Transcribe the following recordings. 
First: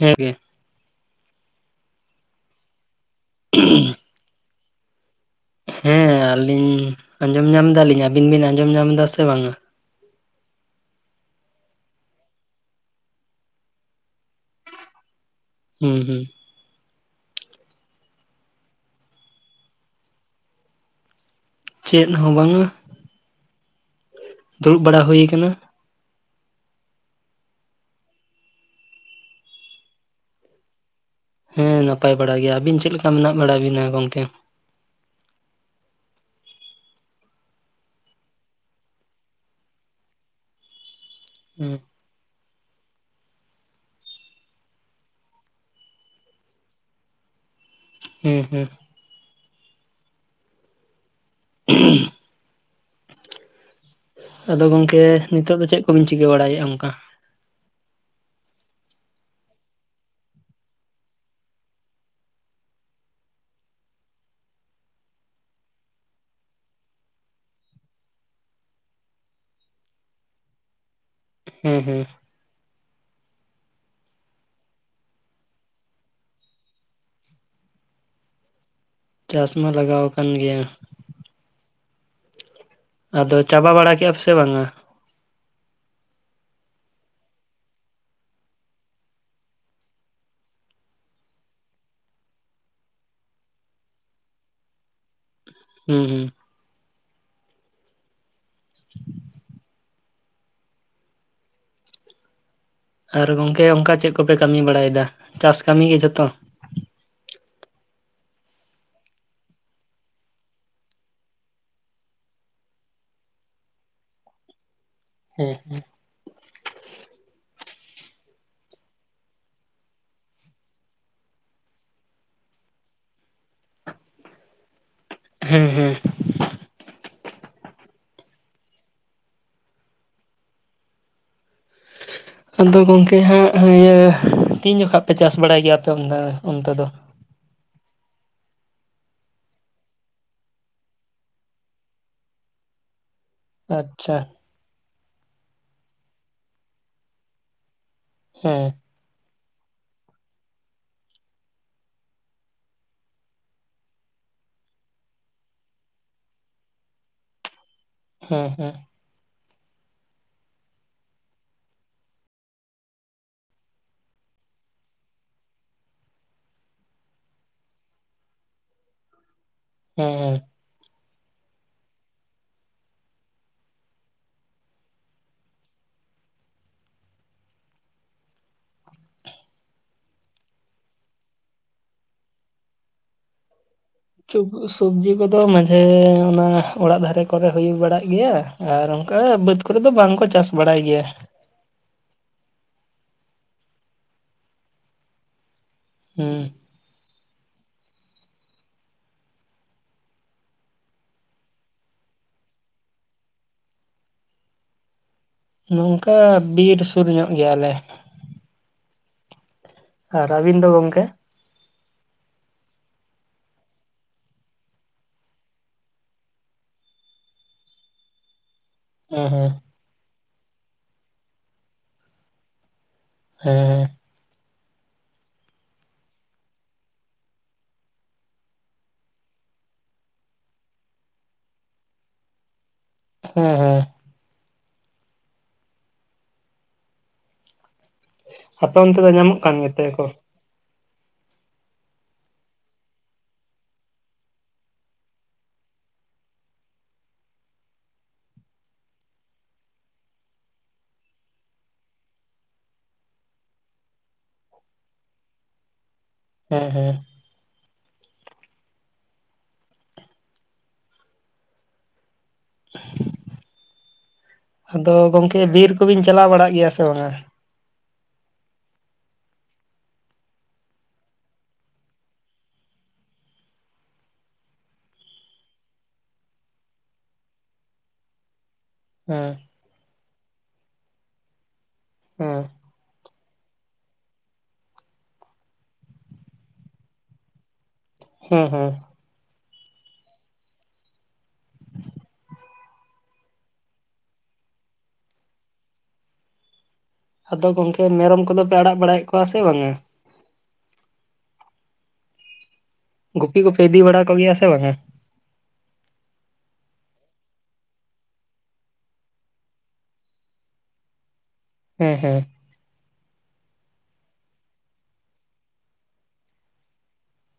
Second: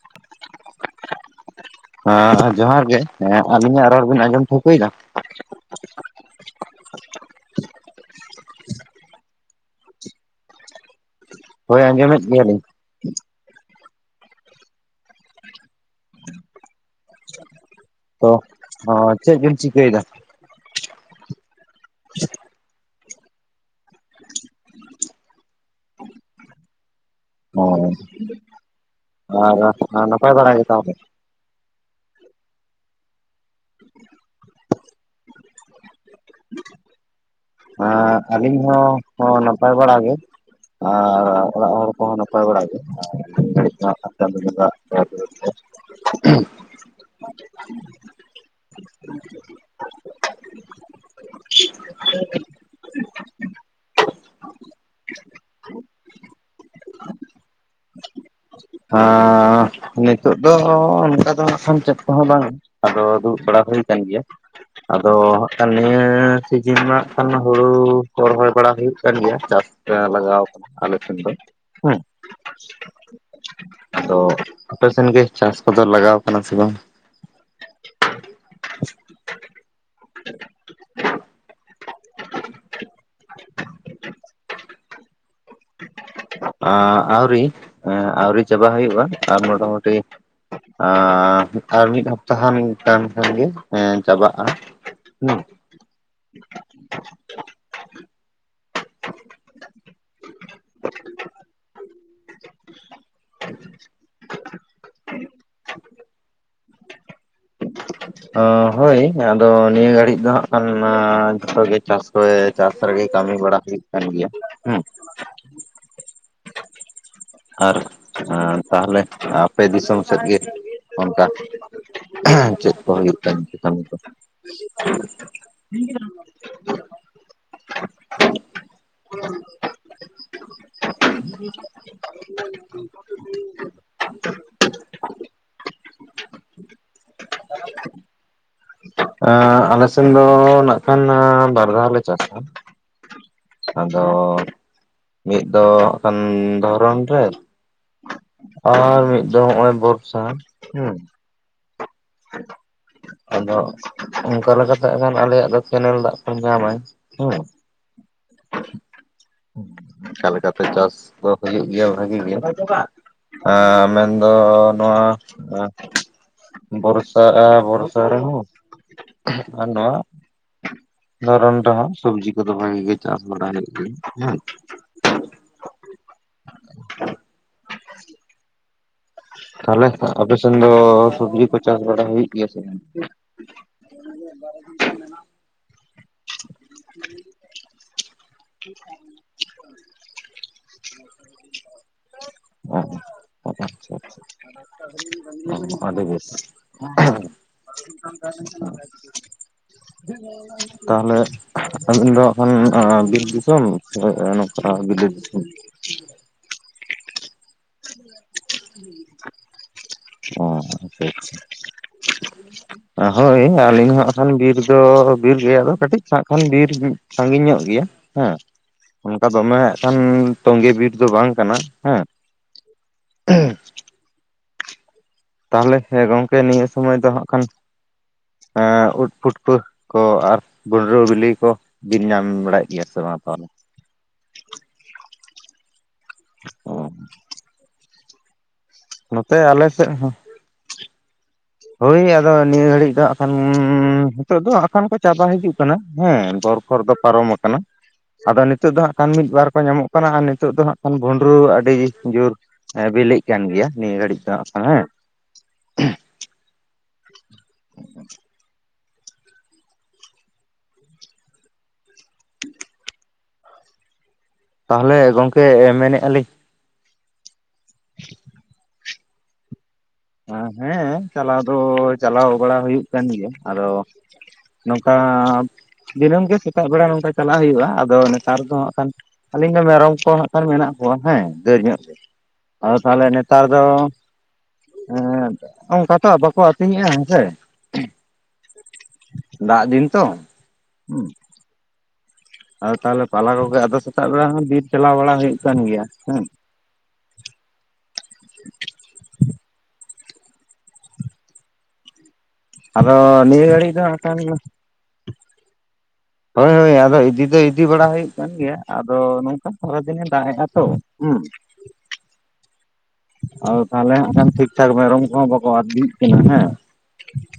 ᱦᱮᱸ ᱜᱮ ᱟ ᱡᱚᱦᱟᱨ ᱜᱮ ᱦᱮᱸ, ᱟᱹᱞᱤᱧᱟᱜ ᱨᱚᱲ ᱵᱤᱱ ᱟᱸᱡᱚᱢ ᱴᱷᱟᱹᱣᱠᱟᱹᱭᱫᱟ? ᱦᱮᱸ ᱟᱹᱞᱤᱧ ᱟᱸᱡᱚᱢ ᱧᱟᱢᱫᱟᱞᱤᱧ, ᱟᱵᱤᱱ ᱵᱤᱱ ᱟᱸᱡᱚᱢ ᱧᱟᱢ ᱮᱫᱟ ᱥᱮ ᱵᱟᱝ ᱟ? ᱦᱳᱭ ᱟᱸᱡᱚᱢᱮᱫ ᱜᱮᱭᱟᱞᱤᱧ᱾ ᱦᱩᱸ ᱦᱩᱸ᱾ ᱛᱚ ᱚ ᱪᱮᱫ ᱵᱤᱱ ᱪᱤᱠᱟᱹᱭᱮᱫᱟ? ᱪᱮᱫ ᱦᱚᱸ ᱵᱟᱝ ᱟ᱾ ᱫᱩᱲᱩᱵ ᱵᱟᱲᱟ ᱦᱩᱭ ᱟᱠᱟᱱᱟ᱾ ᱚ ᱟᱨ ᱟ ᱱᱟᱯᱟᱭ ᱵᱟᱲᱟ ᱜᱮᱛᱚ ᱟᱯᱮ? ᱦᱮᱸ ᱱᱟᱯᱟᱭ ᱵᱟᱲᱟ ᱜᱮᱭᱟ, ᱟᱹᱵᱤᱱ ᱪᱮᱫ ᱞᱮᱠᱟ ᱢᱮᱱᱟᱜ ᱵᱟᱲᱟ ᱵᱤᱱᱟ ᱜᱚᱢᱠᱮ? [unintelligible] ᱟᱻ ᱟᱹᱞᱤᱧ ᱦᱚᱸ ᱦᱚᱸ ᱱᱟᱯᱟᱭ ᱵᱟᱲᱟ ᱜᱮ ᱟᱨ ᱚᱲᱟᱜ ᱦᱩᱸ ᱦᱚᱲ ᱠᱚᱦᱚᱸ ᱱᱟᱯᱟᱭ ᱵᱟᱲᱟ ᱜᱮ ᱟᱨ [unintelligible] [unintelligible] ᱦᱩᱸ, ᱦᱩᱸ [unintelligible] ᱟᱫᱚ ᱜᱚᱢᱠᱮ ᱱᱤᱛᱚᱜ ᱫᱚ ᱪᱮᱫ ᱠᱚᱵᱤᱱ ᱪᱤᱠᱟᱹ ᱵᱟᱲᱟᱭᱮᱫᱼᱟ ᱚᱱᱠᱟ? ᱱᱤᱛᱚᱜ ᱫᱚ ᱚᱱᱠᱟ ᱫᱚ ᱦᱟᱸᱜ ᱠᱷᱟᱱ ᱪᱮᱫ ᱠᱚᱦᱚᱸ ᱵᱟᱝ᱾ ᱟᱫᱚ ᱫᱩᱲᱩᱵ ᱵᱟᱲᱟ ᱦᱩᱭ ᱠᱟᱱ ᱜᱮᱭᱟ᱾ ᱟᱫᱚ ᱦᱟᱸᱜ ᱠᱷᱟᱱ ᱱᱤᱭᱟᱹ ᱥᱤᱡᱤᱱ ᱢᱟ ᱠᱷᱟᱱ ᱦᱩᱲᱩ ᱠᱚ ᱨᱚᱦᱚᱭ ᱵᱟᱲᱟ ᱦᱩᱭᱩᱜ ᱠᱟᱱ ᱜᱮᱭᱟ ᱪᱟᱥ [unintelligible] ᱟᱞᱮ ᱥᱮᱱ ᱦᱮᱸ ᱫᱚ ᱟᱫᱚ ᱟᱯᱮ ᱥᱮᱱᱜᱮ ᱪᱟᱥ ᱠᱚᱫᱚ ᱞᱟᱜᱟᱣ ᱠᱟᱱᱟ ᱥᱮ ᱵᱟᱝ ᱪᱟᱥ ᱢᱟ ᱞᱟᱜᱟᱣ ᱟᱠᱟᱱ ᱜᱮᱭᱟ᱾ ᱟᱫᱚ ᱪᱟᱵᱟ ᱵᱟᱲᱟ ᱠᱮᱫᱼᱟ ᱯᱮ ᱥᱮ ᱵᱟᱝᱟ [inaudible] ᱟᱹᱣᱨᱤ ᱟᱹᱣᱨᱤ ᱪᱟᱵᱟ ᱦᱩᱭᱩᱜᱼᱟ ᱟᱨ ᱢᱚᱴᱟ ᱢᱩᱴᱩ ᱟᱨ ᱟᱨ ᱢᱤᱫ ᱦᱟᱯᱛᱟ ᱠᱷᱟᱱ‌ᱜᱮ ᱪᱟᱵᱟᱜᱼᱟ᱾ [unintelligible] ᱦᱩᱸ ᱦᱩᱸ ᱟᱨ ᱜᱚᱝᱠᱮ ᱚᱱᱠᱟ ᱪᱮᱫ ᱠᱚᱯᱮ ᱠᱟᱹᱢᱤ ᱵᱟᱲᱟᱭᱮᱫᱟ ᱪᱟᱥ ᱠᱟᱹᱢᱤ ᱡᱷᱚᱛᱚ ᱦᱳᱭ ᱟᱫᱚ ᱱᱤᱭᱟᱹ ᱜᱷᱟᱹᱲᱤᱡ ᱫᱚ ᱦᱟᱸᱜ ᱠᱷᱟᱱ ᱡᱷᱚᱛᱚ ᱜᱮ ᱪᱟᱥ᱾ ᱡᱷᱚᱛᱚ ᱜᱮ ᱪᱟᱥ ᱨᱮᱜᱮ ᱠᱟᱹᱢᱤ ᱵᱟᱲᱟ ᱦᱩᱭᱩᱜ ᱠᱟᱱ ᱜᱮᱭᱟ ᱦᱮᱸ᱾ ᱦᱮᱸ ᱟᱨ ᱛᱟᱦᱞᱮ ᱟᱯᱮ ᱫᱤᱥᱚᱢ ᱥᱮᱫ ᱜᱮ ᱚᱱᱠᱟ ᱪᱮᱫ ᱠᱚ ᱦᱩᱭᱩᱜ ᱠᱟᱱ ᱠᱟᱹᱢᱤ ᱫᱚ [unintelligible] ᱦᱮᱸ ᱦᱮᱸ ᱟᱫᱚ ᱜᱚᱢᱠᱮ ᱦᱟᱸᱜ ᱤᱭᱟᱹ ᱛᱤᱱ ᱡᱚᱠᱷᱟ ᱯᱮ ᱪᱟᱥ ᱵᱟᱲᱟᱭ ᱜᱮᱭᱟ ᱟᱯᱮ ᱚᱱᱛᱮ ᱫᱚ᱾ [unintelligible] ᱟᱞᱮᱥᱮᱱ ᱫᱚ ᱱᱟᱜ ᱠᱷᱟᱱ ᱵᱟᱨ ᱫᱷᱟᱣᱞᱮ ᱪᱟᱥᱟ᱾ ᱟᱫᱚ ᱟᱪᱪᱷᱟ ᱢᱤᱫ ᱫᱚ ᱦᱟᱸᱜ ᱠᱷᱟᱱ ᱫᱷᱚᱨᱚᱱ ᱨᱮ, ᱦᱮᱸ ᱟᱨ ᱢᱤᱫ ᱫᱚ ᱱᱚᱜᱼᱚᱭ ᱵᱚᱨᱥᱟ ᱦᱩᱸ᱾ ᱟᱫᱚ ᱚᱱᱠᱟ ᱞᱮᱠᱟᱛᱮ ᱠᱷᱟᱱ ᱟᱞᱮᱭᱟᱜ ᱫᱚ ᱠᱮᱱᱮᱞ ᱫᱟᱜ ᱠᱚ ᱧᱟᱢᱟᱭ ᱦᱮᱸ᱾ ᱦᱮᱸ ᱦᱮᱸ ᱚᱱᱠᱟ ᱞᱮᱠᱟᱛᱮ ᱪᱟᱥ ᱫᱚ ᱦᱩᱭᱩᱜ ᱜᱮᱭᱟ ᱵᱷᱟᱹᱜᱤ ᱜᱮ᱾ ᱟᱨ ᱢᱮᱱᱫᱚ ᱱᱚᱣᱟ ᱵᱚᱨᱥᱟ ᱵᱚᱨ ᱨᱮᱦᱚᱸ ᱟᱨ ᱱᱚᱣᱟ ᱦᱮᱸ ᱦᱮᱸ ᱫᱷᱚᱨᱚᱱ ᱨᱮᱦᱚᱸ ᱥᱚᱵᱡᱤ ᱠᱚᱫᱚ ᱵᱷᱟᱜᱤ ᱜᱮ ᱪᱟᱥ ᱵᱟᱲᱟ ᱦᱩᱭᱩᱜ ᱜᱮᱭᱟ ᱦᱮᱸ᱾ ᱛᱟᱦᱚᱞᱮ ᱟᱯᱮ ᱥᱮᱱ ᱫᱚ ᱥᱚᱵᱡᱤ ᱠᱚ ᱪᱟᱥ ᱵᱟᱲᱟ ᱦᱩᱭᱩᱜ ᱜᱮᱭᱟ ᱥᱮ ᱵᱟᱝ ᱥᱚᱵᱡᱤ ᱠᱚᱫᱚ ᱢᱟᱡᱷᱮ ᱚᱱᱟ ᱚᱲᱟᱜ ᱫᱷᱟᱨᱮ ᱠᱚᱨᱮ ᱦᱩᱭ ᱵᱟᱲᱟᱜ ᱜᱮᱭᱟ ᱟᱨ ᱚᱱᱠᱟ ᱵᱟᱹᱫᱽ ᱫᱚ ᱵᱟᱝᱠᱚ ᱪᱟᱥ ᱵᱟᱲᱟᱭ ᱜᱮᱭᱟ᱾ [unintelligible] ᱦᱩᱸ [unintelligible] [unintelligible] ᱛᱟᱦᱚᱞᱮ ᱟᱹᱵᱤᱱ ᱫᱚ ᱦᱟᱸᱜ ᱠᱷᱟᱱ ᱵᱤᱨ ᱫᱤᱥᱚᱢ ᱥᱮ ᱱᱚᱝᱠᱟ ᱵᱤᱞᱟᱹᱛ ᱫᱤᱥᱚᱢ ᱱᱚᱝᱠᱟ ᱵᱤᱨ ᱥᱩᱨ ᱧᱚᱜ ᱜᱮᱭᱟᱞᱮ᱾ ᱟᱨ ᱟᱹᱵᱤᱱ ᱚ ᱫᱚ ᱜᱚᱝᱠᱮ [inaudible] ᱦᱳᱭ ᱟᱹᱞᱤᱧ ᱦᱚᱸ ᱦᱟᱸᱜ ᱠᱷᱟᱱ ᱵᱤᱨ ᱫᱚ ᱵᱤᱨ ᱜᱮᱭᱟ ᱟᱫᱚ ᱠᱟᱹᱴᱤᱡ ᱚᱲᱟᱜ ᱠᱷᱟᱱ ᱵᱤᱨ ᱥᱟᱺᱜᱤᱧ ᱧᱚᱜ ᱜᱮᱭᱟ᱾ ᱦᱮᱸ ᱦᱮᱸ ᱚᱱᱠᱟ ᱦᱮᱸ ᱫᱚᱢᱮ ᱦᱟᱸᱜ ᱠᱷᱟᱱ ᱛᱚᱸᱜᱮ ᱵᱤᱨ ᱫᱚ ᱵᱟᱝ ᱠᱟᱱᱟ ᱦᱮᱸ᱾ ᱦᱮᱸ ᱦᱮᱸ ᱾ ᱛᱟᱦᱚᱞᱮ ᱦᱮᱸ ᱜᱚᱝᱠᱮ ᱱᱤᱭᱟᱹ ᱥᱚᱢᱚᱭ ᱫᱚ ᱦᱜ ᱠᱷᱟᱱ ᱾ ᱩᱫ ᱯᱷᱩᱴᱯᱟᱹ ᱠᱚ ᱟᱨ ᱵᱷᱩᱸᱰᱨᱟᱹ ᱵᱤᱞᱤ ᱠᱚ ᱵᱤᱱ ᱧᱟᱢ ᱵᱟᱲᱟᱭᱮᱫ ᱠᱟᱱᱟ ᱾ ᱜᱮ ᱥᱮ ᱵᱟᱝ ᱛᱟᱦᱚᱞᱮ ᱦᱮᱸ ᱦᱮᱸ ᱚ ᱾ ᱟᱯ ᱚᱱᱛᱮ ᱫᱚ ᱱᱚᱛᱮ ᱧᱟᱢᱚᱜ ᱠᱟᱱ ᱟᱞᱮ ᱜᱮᱭᱟ ᱯᱮ ᱥᱮᱫ ᱠᱚ ᱦᱚᱸ ᱾ ᱦᱳᱭ ᱟᱫᱚ ᱱᱤᱭᱟᱹ ᱜᱷᱟᱹᱲᱤᱡ ᱫᱚ ᱦᱟᱸᱜ ᱠᱷᱟᱱ ᱱᱤᱛᱚᱜ ᱫᱚᱟᱱ ᱠᱚ ᱪᱟᱵᱟ ᱦᱤᱡᱩᱜ ᱠᱟᱱᱟ ᱦᱮᱸ ᱫᱚᱨ ᱠᱷᱚᱨ ᱫᱚ ᱯᱟᱨᱚᱢ ᱟᱠᱟᱱᱟ ᱾ ᱟᱫᱚ ᱱᱤᱛᱳᱜ ᱫᱚ ᱦᱟᱸᱜ ᱠᱷᱟᱱ ᱢᱤᱫ ᱵᱟᱨ ᱠᱚ ᱧᱟᱢᱚᱜ ᱠᱟᱱᱟ ᱟᱨ ᱱᱤᱛᱳᱜ ᱫᱚ ᱦᱟᱸᱜ ᱠᱷᱟᱱ ᱵᱷᱩᱸᱰᱨᱩ ᱟᱹᱰᱤ ᱡᱳᱨ ᱦᱮᱸ ᱵᱤᱞᱤᱜ ᱠᱟᱱ ᱜᱮᱭᱟ ᱱᱤᱭᱟᱹ ᱜᱷᱟᱹᱲᱤᱡ ᱫᱚ ᱦᱟᱜ ᱠᱷᱟᱱ ᱦᱮᱸ ᱾ ᱦᱮᱸ ᱦᱮᱸ ᱾ [inaudible] [unintelligible] ᱟᱫᱚ ᱛᱟᱦᱚᱞᱮ ᱜᱚᱝᱠᱮ ᱵᱤᱨ ᱠᱚᱵᱤᱱ ᱢᱮᱱᱮᱫᱼᱟ ᱪᱟᱞᱟᱣ ᱞᱤᱧ ᱵᱟᱲᱟᱜ ᱜᱮᱭᱟ ᱥᱮ ᱵᱟᱝᱟ? ᱦᱮᱸ ᱪᱟᱞᱟᱣ ᱫᱚ ᱪᱟᱞᱟᱣ ᱵᱟᱲᱟ ᱦᱩᱭᱩᱜ ᱠᱟᱱ ᱜᱮᱭᱟ ᱟᱫᱚ ᱱᱚᱝᱠᱟ ᱫᱤᱱᱟᱹᱢ ᱜᱮ ᱥᱮᱛᱟᱜ ᱵᱮᱲᱟ ᱱᱚᱝᱠᱟ ᱪᱟᱞᱟᱜ ᱦᱩᱭᱩᱜᱼᱟ ᱟᱫᱚ ᱱᱮᱛᱟᱨ ᱫᱚ ᱦᱟᱜ ᱠᱷᱟᱱ ᱦᱮᱸ ᱟᱹᱞᱤᱧ ᱫᱚ ᱢᱮᱨᱚᱢ ᱠᱚ ᱦᱟᱜ ᱠᱷᱟᱱ ᱢᱮᱱᱟᱜ ᱠᱚᱣᱟ ᱦᱮᱸ ᱰᱟᱹᱲ ᱧᱚᱜ ᱾ ᱦᱮᱸ ᱾ ᱟᱫᱚ ᱛᱟᱦᱚᱞᱮ ᱱᱮᱛᱟᱨ ᱫᱚ ᱦᱮᱸ ᱚᱱᱠᱟ ᱛᱚ ᱵᱟᱠᱚ ᱟᱹᱛᱤᱧ ᱮᱫᱼᱟ ᱦᱮᱸᱥᱮ ᱾ ᱦᱮᱸ ᱦᱮᱸ ᱾ ᱫᱟᱜ ᱫᱤᱱ ᱛᱚ ᱦᱩᱸ ᱾ ᱟᱫᱚ ᱛᱟᱦᱞᱮ ᱯᱟᱞᱟ ᱠᱚᱜᱮ ᱟᱫᱚ ᱥᱮᱛᱟᱜ ᱵᱮᱲᱟ ᱦᱚᱸ ᱵᱤᱨ ᱪᱟᱞᱟᱣ ᱵᱟᱲᱟ ᱦᱩᱭᱩᱜ ᱠᱟᱱ ᱜᱮᱭᱟ ᱦᱮᱸ ᱾ ᱟᱫᱚ ᱜᱚᱢᱠᱮ ᱢᱮᱨᱚᱢ ᱠᱚᱫᱚ ᱯᱮ ᱟᱲᱟᱜ ᱵᱟᱲᱟᱭᱮᱫ ᱠᱚᱣᱟ ᱥᱮ ᱵᱟᱝᱟ? ᱟᱫᱚ ᱜᱩᱯᱤ ᱱᱤᱭᱟᱹ ᱠᱚᱯᱮ ᱜᱷᱟᱰᱤ ᱤᱫᱤ ᱫᱚ ᱦᱟᱜ ᱵᱟᱲᱟ ᱠᱷᱟᱱ ᱠᱚᱜᱮᱭᱟ ᱥᱮ ᱵᱟᱝᱟ ᱦᱳᱭ ᱦᱳᱭ ᱟᱫᱚ ᱤᱫᱤ ᱫᱚ ᱤᱫᱤ ᱵᱟᱲᱟ ᱦᱩᱭᱩᱜ ᱠᱟᱱ ᱜᱮᱭᱟ ᱟᱫᱚ ᱱᱚᱝᱠᱟ ᱥᱟᱨᱟ ᱫᱤᱱᱮ ᱫᱟᱜ ᱮᱫᱼᱟ ᱛᱚ ᱦᱩᱸ ᱾ ᱦᱮᱸ ᱦᱮᱸ ᱾ ᱟᱫᱚ ᱛᱟᱦᱞᱮ ᱦᱟᱜ ᱠᱷᱟᱱ ᱴᱷᱤᱠ ᱴᱷᱟᱠ ᱢᱮᱨᱚᱢ ᱠᱚᱦᱚᱸ ᱵᱟᱠᱚ ᱟᱛᱤᱭ ᱠᱟᱱᱟ ᱦᱮᱸ ᱾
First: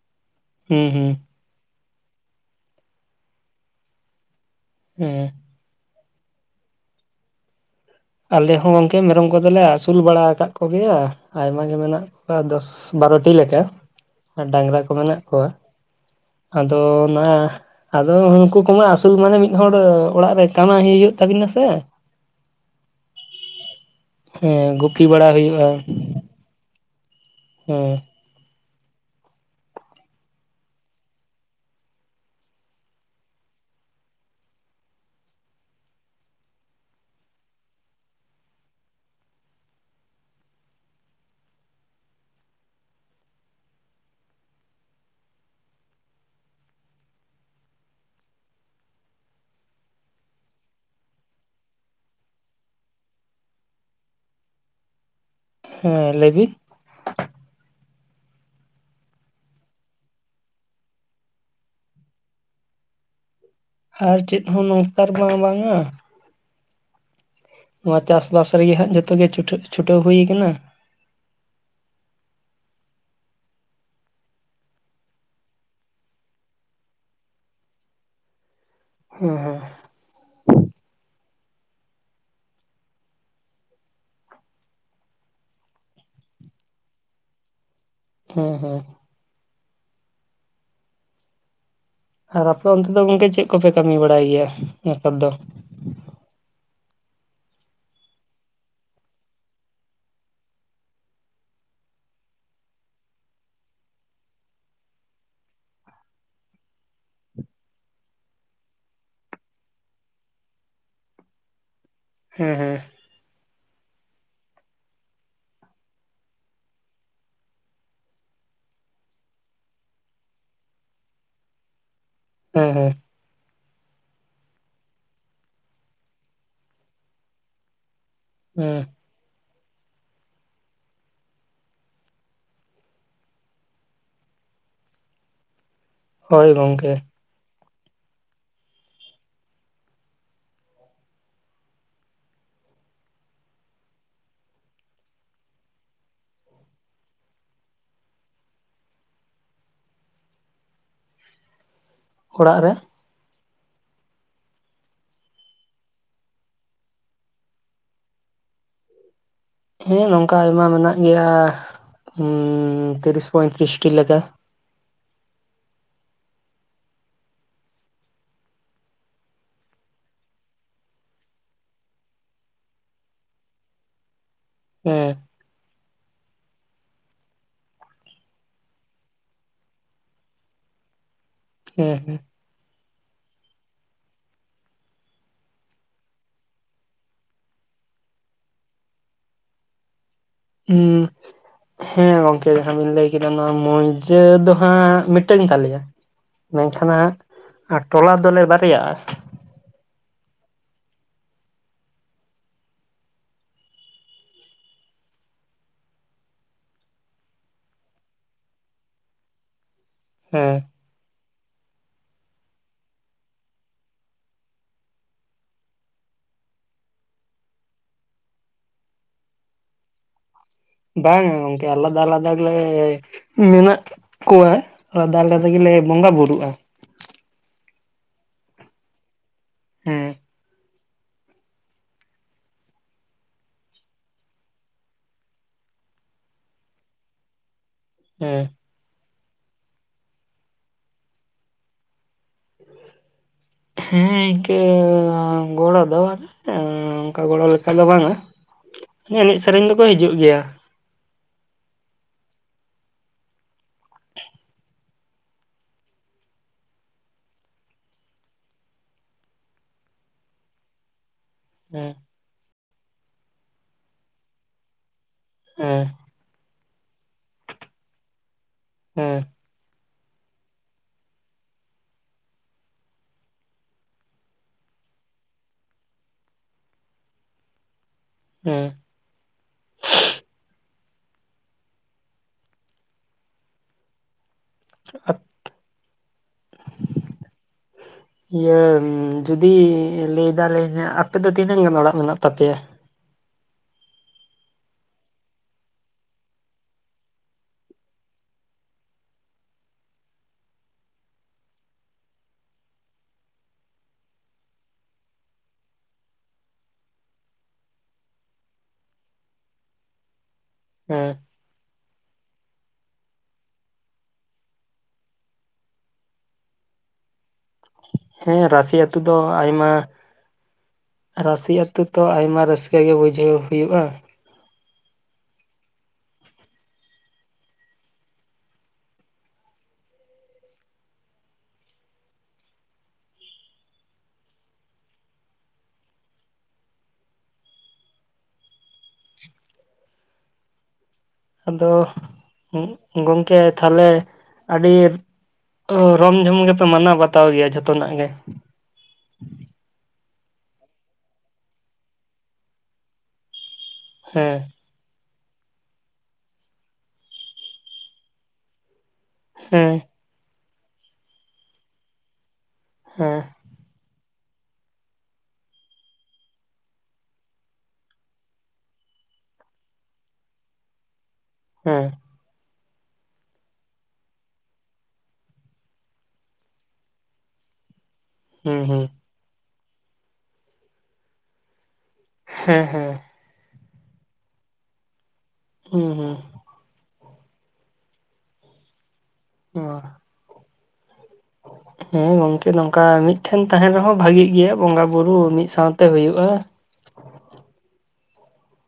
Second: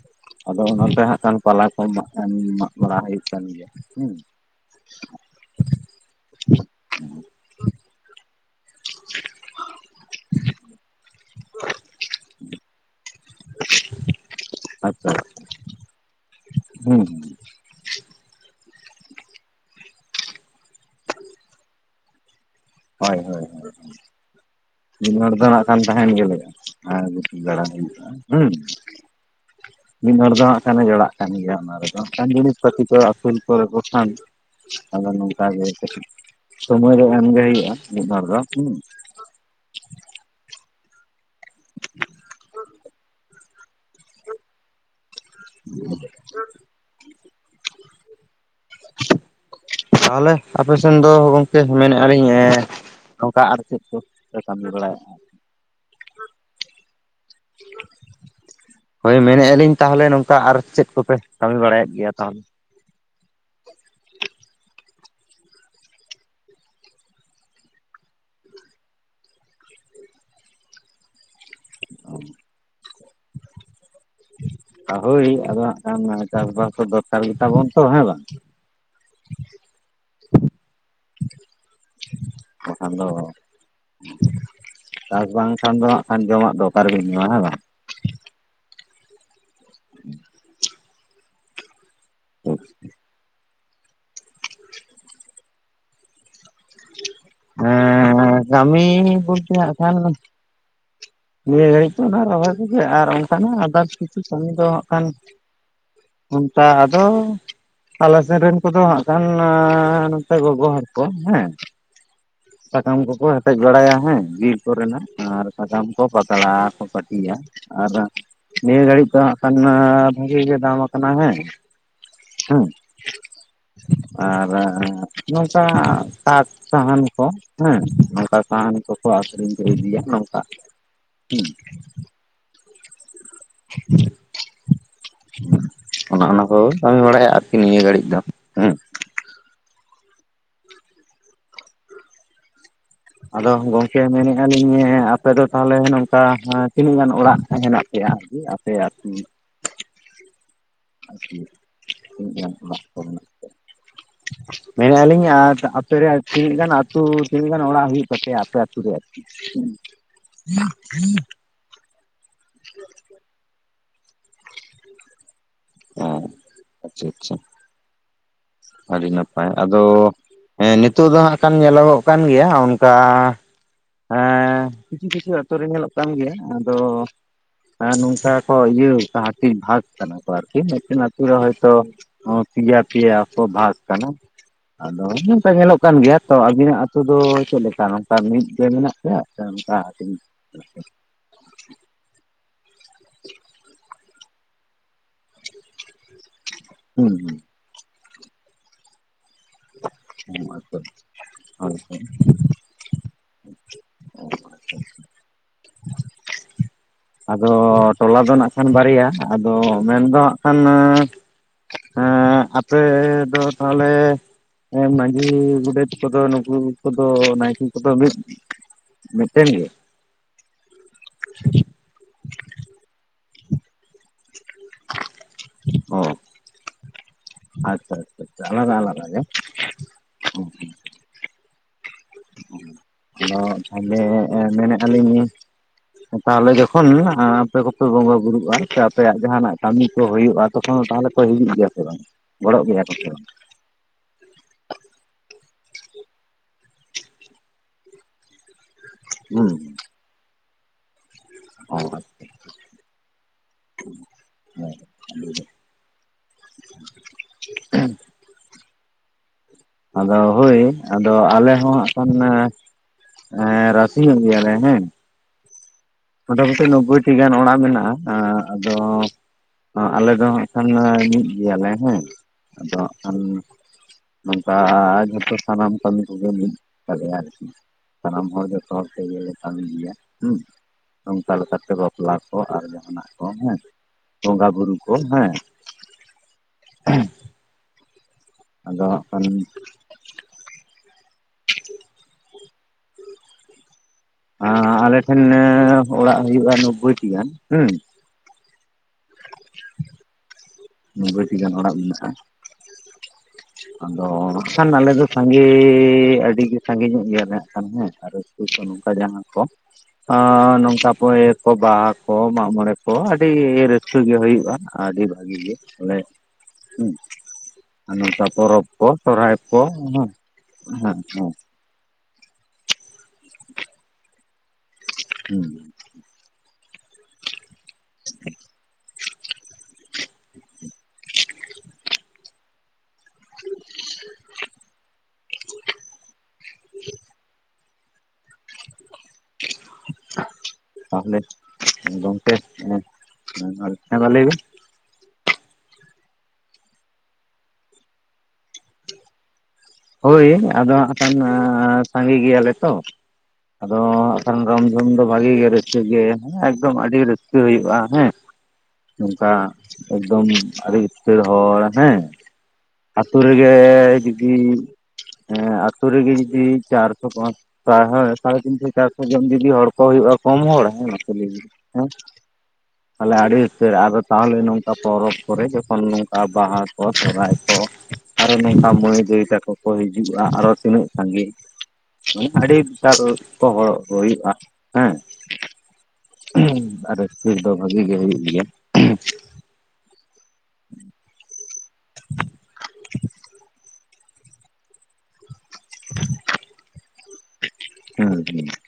ᱟᱫᱚ ᱦᱩᱸ ᱚᱱᱟᱛᱮ ᱦᱩᱸ ᱦᱟᱸᱜ ᱠᱷᱟᱱ ᱯᱟᱞᱟ ᱠᱚ ᱢᱟᱜ ᱠᱷᱟᱱ ᱢᱟᱜ ᱵᱟᱲᱟ ᱦᱩᱭᱩᱜ ᱠᱟᱱ ᱜᱮᱭᱟ ᱦᱮᱸ ᱾ ᱦᱮᱸ ᱾ [inaudible] ᱟᱞᱮ ᱦᱚᱸ ᱜᱚᱢᱠᱮ ᱢᱮᱨᱚᱢ ᱠᱚᱫᱚᱞᱮ ᱟᱹᱥᱩᱞ ᱵᱟᱲᱟ ᱟᱠᱟᱫ ᱠᱚᱜᱮᱭᱟ ᱟᱭᱢᱟ ᱜᱮ ᱢᱮᱱᱟᱜ ᱠᱚᱣᱟ ᱫᱚᱥ ᱥ ᱵᱟᱨᱚᱴᱤ ᱞᱮᱠᱟ ᱟᱨ ᱰᱟᱝᱨᱟ ᱠᱚ ᱟᱪᱪᱷᱟ ᱢᱮᱱᱟᱜ ᱠᱚᱣᱟ ᱾ ᱟᱫᱚ ᱦᱩᱸ ᱚᱱᱟ ᱟᱫᱚ ᱩᱱᱠᱩ ᱠᱚᱢᱟ ᱟᱹᱥᱩᱞ ᱢᱟᱱᱮ ᱢᱤᱫ ᱦᱚᱲ ᱚᱲᱟᱜ ᱨᱮ ᱠᱟᱢ ᱦᱩᱭᱩᱜ ᱛᱟᱵᱤᱱᱟ ᱥᱮ ᱾ ᱦᱳᱭ ᱦᱳᱭ ᱦᱳᱭ ᱦᱮᱸ ᱜᱩᱯᱤ ᱢᱤᱫ ᱵᱟᱲᱟ ᱦᱚᱲ ᱫᱚ ᱱᱟᱜ ᱦᱩᱭᱩᱜᱼᱟ ᱠᱷᱟᱱ ᱛᱟᱦᱮᱱ ᱜᱮ ᱦᱳᱭᱳᱜᱼᱟ ᱾ ᱟᱨ ᱫᱟᱲᱟᱱ ᱦᱮᱸ ᱦᱩᱭᱩᱜᱼᱟ ᱦᱩᱸ ᱾ ᱢᱤᱫ ᱦᱚᱲ ᱫᱚ ᱦᱟᱸᱜ ᱠᱷᱟᱱᱮ ᱡᱚᱲᱟᱜ ᱠᱟᱱ ᱜᱮᱭᱟ ᱚᱱᱟ ᱨᱮᱫᱚ ᱦᱟᱜ ᱠᱷᱟᱱ ᱡᱤᱱᱤᱥ ᱯᱟᱹᱛᱤ ᱠᱚ ᱟᱹᱥᱩᱞ ᱠᱚᱨᱮᱠᱚ ᱠᱷᱟᱱ ᱟᱫᱚ ᱱᱚᱝᱠᱟ ᱜᱮ ᱠᱟᱹᱴᱤᱡ ᱥᱚᱢᱚᱭ ᱫᱚ ᱮᱢᱜᱮ ᱦᱩᱭᱩᱜᱼᱟ ᱢᱤᱫᱵᱟᱨ ᱫᱚ ᱦᱩᱸ ᱾ [inaudible] ᱛᱟᱦᱚᱞᱮ ᱟᱯᱮ ᱥᱮᱱ ᱫᱚ ᱜᱚᱢᱠᱮ ᱢᱮᱱᱮᱫᱟᱞᱤᱧᱼᱼ ᱱᱚᱝᱠᱟ ᱟᱨ ᱪᱮᱫ ᱠᱚᱯᱮ ᱠᱟᱹᱢᱤ ᱵᱟᱲᱟᱭᱮᱫᱼᱟ? ᱦᱮᱸ ᱞᱟᱹᱭ ᱵᱤ ᱾ ᱦᱳᱭ ᱢᱮᱱᱮᱫ ᱟᱞᱤᱧ ᱛᱟᱦᱞᱮ ᱱᱚᱝᱠᱟ ᱟᱨ ᱪᱮᱫ ᱠᱚᱯᱮ ᱠᱟᱹᱢᱤ ᱵᱟᱲᱟᱭᱮᱫ ᱜᱮᱭᱟ ᱛᱟᱦᱞᱮ? ᱟᱨ ᱪᱮᱫ ᱦᱚᱸ ᱱᱚᱠᱛᱟᱨ ᱵᱟᱝ ᱵᱟᱝᱟ ᱾ ᱱᱚᱣᱟ ᱪᱟᱥ ᱵᱟᱥ ᱨᱮᱜᱮ ᱦᱟᱜ ᱡᱚᱛᱚᱜ ᱜᱮ ᱪᱷᱩᱴᱟᱹᱜ ᱪᱷᱩᱴᱟᱹᱣ ᱦᱩᱭ ᱠᱟᱱᱟ ᱾ ᱟ ᱦᱳᱭ ᱟᱫᱚ ᱦᱟᱸᱜ ᱠᱷᱟᱱ ᱪᱟᱥ ᱵᱟᱥ ᱠᱚ ᱫᱚᱨᱠᱟᱨ ᱜᱮ ᱛᱟᱵᱚᱱ ᱛᱚ ᱦᱮᱸ ᱵᱟᱝ? ᱦᱮᱸ ᱦᱮᱸ᱾ ᱵᱟᱝᱠᱷᱟᱱ ᱫᱚ ᱪᱟᱥ ᱵᱟᱝᱠᱷᱟᱱ ᱫᱚ ᱦᱟᱸᱜ ᱠᱷᱟᱱ ᱡᱚᱢᱟᱜ ᱫᱚ ᱚᱠᱟ ᱨᱮᱵᱤᱱ ᱧᱟᱢᱟ ᱦᱮᱸ ᱵᱟᱝ? ᱦᱮᱸ ᱦᱮᱸ᱾ [inaudible] ᱟᱨ ᱟᱯᱮ ᱚᱱᱛᱮ ᱫᱚ ᱜᱚᱝᱠᱮ ᱪᱮᱫ ᱠᱚᱯᱮ ᱠᱟᱹᱢᱤ ᱵᱟᱲᱟᱭ ᱜᱮᱭᱟ ᱱᱮᱛᱟᱨ ᱫᱚ? ᱮᱸᱻ ᱠᱟᱹᱢᱤ ᱵᱚᱞᱛᱮ ᱦᱟᱸᱜ ᱠᱷᱟᱱ ᱱᱤᱭᱟᱹ ᱜᱷᱟᱹᱲᱤᱡ ᱫᱚ ᱚᱱᱟ ᱨᱚᱦᱚᱭ ᱠᱚᱜᱮ ᱟᱨ ᱚᱱᱠᱟᱱᱟᱜ ᱟᱫᱟᱨᱥ ᱠᱤᱪᱷᱩ ᱠᱟᱹᱢᱤ ᱫᱚ ᱦᱟᱸᱜ ᱠᱷᱟᱱ ᱚᱱᱠᱟ ᱟᱫᱚ ᱟᱞᱮ ᱥᱮᱱ ᱨᱮᱱ ᱠᱚᱫᱚ ᱦᱟᱸᱜ ᱠᱷᱟᱱ ᱱᱚᱛᱮ ᱜᱚᱜᱚ ᱦᱚᱲ ᱠᱚ ᱦᱮᱸ, ᱦᱮᱸ ᱦᱮᱸ ᱥᱟᱠᱟᱢ ᱠᱚᱠᱚ ᱦᱮᱴᱮᱡ ᱵᱟᱲᱟᱭᱟ ᱦᱮᱸ, ᱵᱤᱨ ᱠᱚ ᱨᱮᱱᱟᱜ ᱟᱨ ᱥᱟᱠᱟᱢ ᱠᱚ ᱯᱟᱛᱲᱟ ᱠᱚ ᱯᱟᱹᱴᱤᱭᱟ᱾ ᱟᱨ ᱱᱤᱭᱟᱹ ᱜᱷᱟᱹᱲᱤᱡ ᱫᱚ ᱦᱟᱸᱜ ᱠᱷᱟᱱ ᱵᱷᱟᱹᱜᱤ ᱜᱮ ᱫᱟᱢ ᱟᱠᱟᱱᱟ ᱦᱮᱸ᱾ ᱦᱩᱸ, ᱦᱮᱸ ᱦᱮᱸ ᱟᱨ ᱱᱚᱝᱠᱟ ᱠᱟᱴ ᱥᱟᱦᱟᱱ ᱠᱚ ᱦᱮᱸ, ᱱᱚᱝᱠᱟ ᱥᱟᱦᱟᱱ ᱦᱮᱸ ᱠᱚ ᱠᱚ ᱟᱠᱷᱨᱤᱧ ᱠᱚ ᱤᱫᱤᱭᱟ ᱱᱚᱝᱠᱟ, ᱦᱩᱸ᱾ ᱚᱱᱟ ᱚᱱᱟ ᱦᱳᱭ ᱠᱚᱜᱮ ᱜᱚᱝᱠᱮ ᱠᱟᱹᱢᱤ ᱵᱟᱲᱟᱭᱟ ᱟᱨ ᱠᱤ ᱱᱤᱭᱟᱹ ᱜᱟᱹᱲᱤᱡ ᱫᱚ ᱦᱩᱸ᱾ ᱟᱫᱚ ᱜᱚᱝᱠᱮ ᱢᱮᱱᱮᱜ ᱟᱞᱤᱧ ᱮᱸᱻ ᱟᱯᱮ ᱫᱚ ᱛᱟᱦᱚᱞᱮ ᱱᱚᱝᱠᱟ ᱛᱤᱱᱟᱹᱜ ᱜᱟᱱ ᱚᱲᱟᱜ ᱦᱮᱱᱟᱜ ᱯᱮᱭᱟ ᱟᱨᱠᱤ ᱟ ᱯᱮᱭᱟᱜ ᱟᱛᱩ [inaudible] ᱴᱷᱤᱠ ᱜᱮᱭᱟ ᱚᱲᱟᱜ ᱛᱚ ᱨᱮ ᱦᱟᱸᱜ᱾ ᱢᱮᱱᱮᱜ ᱟᱞᱤᱧ ᱟᱨ ᱟᱯᱮ ᱨᱮ ᱟᱨ ᱛᱤᱱᱟᱹᱜ ᱜᱟᱱ ᱟᱛᱩ ᱛᱤᱱᱟᱹᱜ ᱜᱟᱱ ᱚᱲᱟᱜ ᱦᱩᱭᱩᱜ ᱛᱟᱯᱮᱭᱟ ᱟᱯᱮ ᱟᱹᱛᱩ ᱨᱮᱭᱟᱜ? ᱦᱮᱸ [unintelligible] ᱦᱮᱸ ᱱᱚᱝᱠᱟ ᱟᱭᱢᱟ ᱢᱮᱱᱟᱜ ᱜᱮᱭᱟ ᱩᱸᱻ ᱛᱤᱨᱤᱥ ᱯᱚᱸᱭᱛᱨᱤᱥᱴᱤ ᱞᱮᱠᱟ᱾ ᱚᱸ ᱟᱪᱪᱷᱟ ᱟᱪᱪᱷᱟ᱾ ᱟᱹᱰᱤ ᱱᱟᱯᱟᱭ ᱟᱫᱚ ᱮᱸ ᱱᱤᱛᱳᱜ ᱫᱚ ᱦᱟᱸᱜ ᱠᱷᱟᱱ ᱧᱮᱞᱚᱜᱚᱜ ᱠᱟᱱ ᱚᱱᱠᱟ ᱦᱮᱸ, ᱠᱤᱪᱷᱩ ᱦᱮᱸ ᱠᱤᱪᱷᱩ ᱟᱛᱩ ᱨᱮ ᱧᱮᱞᱚᱜ ᱠᱟᱱ ᱜᱤᱭᱟ᱾ ᱟᱫᱚ ᱦᱮᱸ ᱱᱚᱝᱠᱟ ᱠᱚ ᱤᱭᱟᱹ ᱚᱝᱠᱟ ᱦᱟᱴᱤᱧ ᱵᱷᱟᱜᱽ ᱠᱟᱱᱟ ᱠᱚ ᱟᱨᱠᱤ, ᱢᱤᱫᱴᱮᱱ ᱟᱛᱳ ᱨᱮ ᱦᱚᱭ ᱛᱚ ᱦᱮᱸ ᱦᱮᱸ ᱯᱤᱭᱟ ᱯᱤᱭᱟ ᱠᱚ ᱵᱷᱟᱜᱽ ᱠᱟᱱᱟ᱾ ᱟᱫᱚ ᱱᱚᱝᱠᱟ ᱧᱮᱞᱚᱜ ᱠᱟᱱ ᱜᱮᱭᱟ ᱛᱚ ᱟᱵᱤᱱᱟᱜ ᱟᱹᱛᱩ ᱫᱚ ᱪᱮᱫᱞᱮᱠᱟ ᱱᱚᱝᱠᱟ ᱢᱤᱫ ᱯᱮ ᱢᱮᱱᱟᱜ ᱯᱮᱭᱟ ᱥᱮ ᱚᱱᱠᱟ ᱦᱟᱴᱤᱧ ᱢᱮᱱᱟᱜ ᱯᱮᱭᱟ? ᱦ [unintelligible] ᱦᱮᱸ ᱜᱚᱝᱠᱮ ᱡᱟᱦᱟᱸ ᱵᱤᱱ ᱞᱟᱹᱭ ᱠᱮᱫᱟ, ᱱᱚᱣᱟ ᱢᱳᱣᱡᱟᱹ ᱫᱚ ᱦᱟᱸᱜ ᱢᱤᱫᱴᱟᱹᱝ ᱜᱮ ᱛᱟᱞᱮᱭᱟ᱾ ᱦᱩᱸ ᱢᱮᱱᱠᱷᱟᱱᱟᱜ, ᱦᱩᱸ ᱟᱨ ᱴᱚᱞᱟ ᱫᱚᱞᱮ ᱵᱟᱨᱭᱟᱜᱼᱟ᱾ ᱦᱩᱸ ᱟᱪᱪᱷᱟ, [inaudible] [inaudible] ᱟᱫᱚ ᱴᱚᱞᱟ ᱫᱚ ᱱᱟᱜ ᱠᱷᱟᱱ ᱵᱟᱨᱭᱟ, ᱟᱫᱚ ᱢᱮᱱᱫᱚ ᱦᱟᱸᱜ ᱦᱮᱸ ᱠᱷᱟᱱ ᱮᱸᱻ ᱟᱯᱮ ᱫᱚ ᱛᱟᱦᱚᱞᱮ ᱮᱸ ᱢᱟᱺᱡᱷᱤ ᱜᱚᱰᱮᱛ ᱠᱚᱫᱚ ᱱᱩᱝᱠᱩ ᱠᱚᱫᱚ ᱱᱟᱭᱠᱮ ᱠᱚᱫᱚ ᱢᱤᱫ, ᱢᱤᱫᱴᱮᱱ ᱜᱮ? ᱵᱟᱝ ᱜᱚᱝᱠᱮ ᱟᱞᱟᱫᱟ ᱟᱞᱟᱫᱟ ᱜᱮᱞᱮ, ᱢᱤᱱᱟᱜ ᱠᱩᱣᱟ, ᱟᱞᱫᱟ ᱟᱞᱫᱟ ᱛᱮᱜᱮᱞᱮ ᱵᱚᱸᱜᱟ ᱚ ᱵᱩᱨᱩᱜᱼᱟ᱾ ᱟᱪᱪᱷᱟ ᱟᱪᱪᱷᱟ [inaudible] ᱟᱞᱟᱫᱟ ᱟᱞᱟᱫᱟ ᱜᱮ᱾ ᱦᱩᱸ᱾ ᱟᱫᱚ ᱛᱟᱦᱞᱮ ᱮ ᱢᱮᱱᱮᱜ ᱟᱞᱤᱧ ᱱᱤᱧ ᱛᱟᱦᱞᱮ ᱡᱚᱠᱷᱚᱱ ᱟᱸ ᱟᱯᱮ ᱠᱚᱯᱮ ᱵᱚᱸᱜᱟ ᱦᱮᱸ ᱵᱩᱨᱩᱜᱼᱟ ᱥᱮ ᱟᱯᱮᱭᱟᱜ ᱡᱟᱦᱟᱸᱱᱟᱜ ᱠᱟᱹᱢᱤ ᱠᱚ ᱦᱩᱭᱩᱜᱼᱟ, ᱛᱚᱠᱷᱚᱱ ᱫᱚ ᱛᱟᱦᱞᱮ ᱯᱮ ᱦᱤᱡᱩᱜ ᱜᱤᱭᱟ ᱥᱮ ᱵᱟᱝ? ᱜᱚᱲᱚᱜ ᱜᱮᱭᱟ ᱠᱚ ᱥᱮ ᱵᱟᱝ? ᱦᱮᱸ ᱤᱝᱠᱟᱹᱻ ᱜᱚᱲᱚ ᱫᱚ ᱮᱸᱻ ᱚᱱᱠᱟ ᱜᱚᱲᱚ ᱞᱮᱠᱷᱟᱡ ᱫᱚ ᱵᱟᱝᱼᱟ᱾ ᱮᱱᱮᱡ ᱦᱩᱸ ᱥᱮᱨᱮᱧ ᱫᱚᱠᱚ ᱦᱤᱡᱩᱜ ᱜᱮᱭᱟ᱾ ᱚᱸ ᱟᱪᱪᱷᱟ ᱟᱫᱚ ᱦᱳᱭ ᱟᱫᱚ ᱟᱞᱮ ᱦᱚᱸ ᱦᱟᱸᱜ ᱦᱮᱸ ᱠᱷᱟᱱ ᱚᱱᱮ ᱮᱸ ᱨᱟᱥᱤ ᱧᱚᱜ ᱜᱮᱭᱟᱞᱮ ᱦᱮᱸ ᱦᱮᱸ ᱢᱚᱴᱟᱢᱩᱴᱤ ᱱᱚᱵᱽᱵᱳᱭ ᱴᱤ ᱜᱟᱱ ᱚᱲᱟᱜ ᱢᱮᱱᱟᱜᱼᱟ᱾ ᱟᱸ ᱟᱫᱚ ᱦᱮᱸ ᱚᱸ ᱟᱞᱮ ᱫᱚ ᱦᱟᱸᱜ ᱠᱷᱟᱱ ᱟᱸᱻ ᱢᱤᱫ ᱜᱮᱭᱟᱞᱮ ᱦᱮᱸ ᱟᱫᱚ ᱦᱟᱸ ᱱᱚᱝᱠᱟ ᱡᱷᱚᱛᱚ ᱥᱟᱱᱟᱢ ᱠᱟᱹᱢᱤ ᱠᱚᱜᱮ ᱢᱤᱫ ᱜᱮᱛᱟ ᱞᱮᱭᱟ ᱟᱨᱠᱤ᱾ ᱥᱟᱱᱟᱢ ᱦᱚᱲ ᱦᱮᱸ ᱡᱷᱚᱛᱚ ᱦᱚᱲ ᱛᱮᱜᱮ ᱞᱮ ᱠᱟᱹᱢᱤ ᱜᱮᱭᱟ ᱦᱩᱸ ᱱᱚᱝᱠᱟ ᱞᱮᱠᱟᱛᱮ ᱵᱟᱯᱞᱟ ᱠᱚ ᱟᱨ ᱡᱟᱦᱟᱱᱟᱜ ᱠᱚ ᱦᱮᱸ ᱵᱚᱸᱜᱟ ᱵᱩᱨᱩ, ᱠᱳ ᱦᱮᱸ ᱤᱭᱟᱹ ᱟᱫᱚ ᱦᱟᱸᱜ ᱡᱩᱫᱤ ᱞᱟᱹᱭᱫᱟ ᱞᱮ ᱦᱮᱸ ᱟᱯᱮ ᱫᱚ ᱛᱤᱱᱟᱹᱝ ᱜᱟᱱ ᱚᱲᱟᱜ ᱢᱮᱱᱟᱜ ᱛᱟᱯᱮᱭᱟ? [unintelligible] ᱟᱸᱻ ᱟᱞᱮ ᱴᱷᱮᱱ ᱮᱸᱻ ᱚᱲᱟᱜ ᱦᱩᱭᱩᱜᱼᱟ ᱱᱚᱵᱽᱵᱳᱭᱴᱤ ᱜᱟᱱ ᱦᱩᱸ, [unintelligible] ᱱᱳᱵᱽᱵᱚᱭᱴᱤ ᱜᱟᱱ ᱚᱲᱟᱜ ᱢᱮᱱᱟᱜᱼᱟ, [unintelligible] ᱟᱫᱚ ᱠᱷᱟᱱ ᱟᱞᱮ ᱫᱚ ᱥᱟᱸᱜᱮᱻ ᱟᱹᱰᱤᱜᱮ ᱥᱟᱸᱜᱮ ᱧᱚᱜ ᱜᱮᱭᱟᱞᱮ ᱦᱟᱸᱜ ᱠᱷᱟᱱ ᱦᱮᱸ, ᱟᱫᱚ ᱥᱩᱥᱥᱟ ᱱᱚᱝᱠᱟ ᱡᱟᱦᱟᱸ ᱠᱚ ᱟᱸᱻ ᱱᱚᱝ, ᱦᱮᱸ ᱛᱟᱯᱚᱭᱮ ᱠᱚ ᱵᱟᱦᱟ ᱠᱚ ᱢᱟᱜ ᱢᱚᱬᱮ ᱠᱚ ᱟᱹᱰᱤ ᱨᱟᱹᱥᱠᱟᱹ ᱜᱮ ᱦᱩᱭᱩᱜᱼᱟ, ᱟᱹᱰᱤ ᱵᱷᱟᱜᱤ ᱜᱮ, ᱟᱞᱮ ᱩᱸ, ᱟᱨ ᱱᱚᱱᱛᱟ ᱦᱮᱸ ᱯᱚᱨᱚᱵᱽ ᱨᱟᱥᱤ ᱠᱚ ᱟᱹᱛᱩ ᱫᱚ ᱥᱚᱦᱨᱟᱭ ᱠᱚ ᱟᱭᱢᱟ ᱦᱩᱸ ᱦᱮᱸ ᱦᱮᱸ, ᱛᱩ ᱛᱚ ᱟᱭᱢᱟ ᱨᱟᱹᱥᱠᱟᱹ ᱜᱮ ᱵᱩᱡᱷᱟᱹᱣ ᱦᱩᱭᱩᱜᱼᱟ, ᱦᱩᱸ [unintelligible] [unintelligible] [unintelligible] ᱛᱟᱦᱞᱮ, ᱟᱫᱚ ᱩᱸᱜ ᱜᱚᱝᱠᱮ ᱛᱷᱟᱞᱮ, ᱢᱟ ᱞᱟᱹᱭ ᱵᱤᱱ ᱟᱹᱰᱤ ᱛᱚ ᱨᱚᱢ ᱡᱷᱚᱢ ᱜᱮᱯᱮ ᱢᱟᱱᱟᱣ ᱵᱟᱛᱟᱣ ᱜᱮᱭᱟ ᱡᱷᱚᱛᱚᱱᱟᱜ ᱜᱮ, ᱦᱳᱭ ᱟᱫᱚ ᱦᱟᱸᱜ ᱠᱷᱟᱱ ᱟᱸᱻ ᱥᱟᱸᱜᱮ ᱜᱮᱭᱟᱞᱮ ᱛᱚ ᱟᱫᱚ ᱦᱟᱸᱜ ᱦᱮᱸ ᱠᱷᱟᱱ ᱨᱚᱢ, ᱫᱚᱢ ᱫᱚ ᱵᱷᱟᱜᱮ ᱜᱮ ᱨᱟᱹᱥᱠᱟᱹ ᱜᱮ ᱮᱠᱫᱚᱢ ᱟᱹᱰᱤ ᱨᱟᱹᱥᱠᱟᱹ ᱦᱩᱭᱩᱜᱼᱟ ᱦᱮᱸ᱾ ᱱᱚᱝᱠᱟ ᱦᱮᱸ ᱮᱠᱫᱚᱢ ᱟᱹᱰᱤ ᱩᱛᱟᱹᱨ ᱦᱚᱲ ᱦᱮᱸ ᱟᱛᱳ ᱦᱮᱸ ᱨᱮ, ᱜᱮᱻ ᱡᱩᱫᱤ ᱦᱮᱸ ᱟᱛᱳ ᱡᱩᱫᱤ ᱪᱟᱨᱥᱚ ᱯᱟᱸ, ᱯᱨᱟᱭᱦᱟᱨᱮ ᱥᱟᱲᱮ ᱛᱤᱱᱥᱚ ᱪᱟᱨᱥᱚ ᱡᱚᱱ ᱡᱩᱫᱤ ᱦᱚᱲ ᱠᱚ ᱦᱩᱭᱩᱜᱼᱟ ᱠᱚᱢ ᱦᱚᱲ ᱦᱮᱸ ᱢᱟᱥᱮ ᱞᱟᱹᱭ ᱵᱤᱱ? [inaudible] ᱦᱮᱸ ᱛᱟᱦᱞᱮ ᱟᱹᱰᱤ ᱩᱛᱟᱹᱨ ᱟᱨᱚ ᱛᱟᱦᱞᱮ ᱱᱚᱝᱠᱟ ᱯᱚᱨᱚᱵᱽ ᱠᱚᱨᱮ ᱡᱚᱠᱷᱚᱱ ᱱᱚᱝᱠᱟ ᱵᱟᱦᱟ ᱠᱚ ᱥᱚᱦᱨᱟᱭ ᱠᱚ, ᱟᱨᱚ ᱦᱩᱸ ᱱᱚᱝᱠᱟ ᱦᱩᱸ ᱢᱟᱹᱭ ᱫᱟᱹᱭ ᱛᱟᱠᱚ ᱠᱚ ᱦᱤᱡᱩᱜᱼᱟ, ᱟᱨᱚ ᱛᱤᱱᱟᱹᱜ ᱥᱟᱸᱜᱮ, ᱢᱟᱱᱮ ᱟᱹᱰᱤ ᱦᱮᱸ ᱦᱮᱸ ᱛᱟᱨ ᱳ ᱠᱚ ᱦᱚᱲ ᱠᱚ ᱦᱩᱭᱩᱜᱼᱟ ᱦᱮᱸ, ᱦᱩᱸ ᱦᱩᱸ ᱟᱨ ᱨᱟᱥᱠᱟ ᱫᱚ ᱵᱷᱟᱜᱤ ᱜᱮ ᱦᱩᱭᱩᱜ ᱜᱮᱭᱟ᱾ ᱚ [unintelligible] ᱦᱮᱸ ᱜᱚᱝᱠᱮ ᱱᱚᱝᱠᱟ ᱢᱤᱫ ᱴᱷᱮᱱ ᱛᱟᱦᱮᱱ ᱨᱮᱦᱚᱸ ᱵᱷᱟᱜᱤ ᱜᱮᱭᱟ ᱵᱚᱸᱜᱟ ᱵᱩᱨᱩ ᱢᱤᱫ ᱥᱟᱶᱛᱮ ᱦᱩᱭᱩᱜ-ᱟ᱾ ᱦᱮᱸ [inaudible]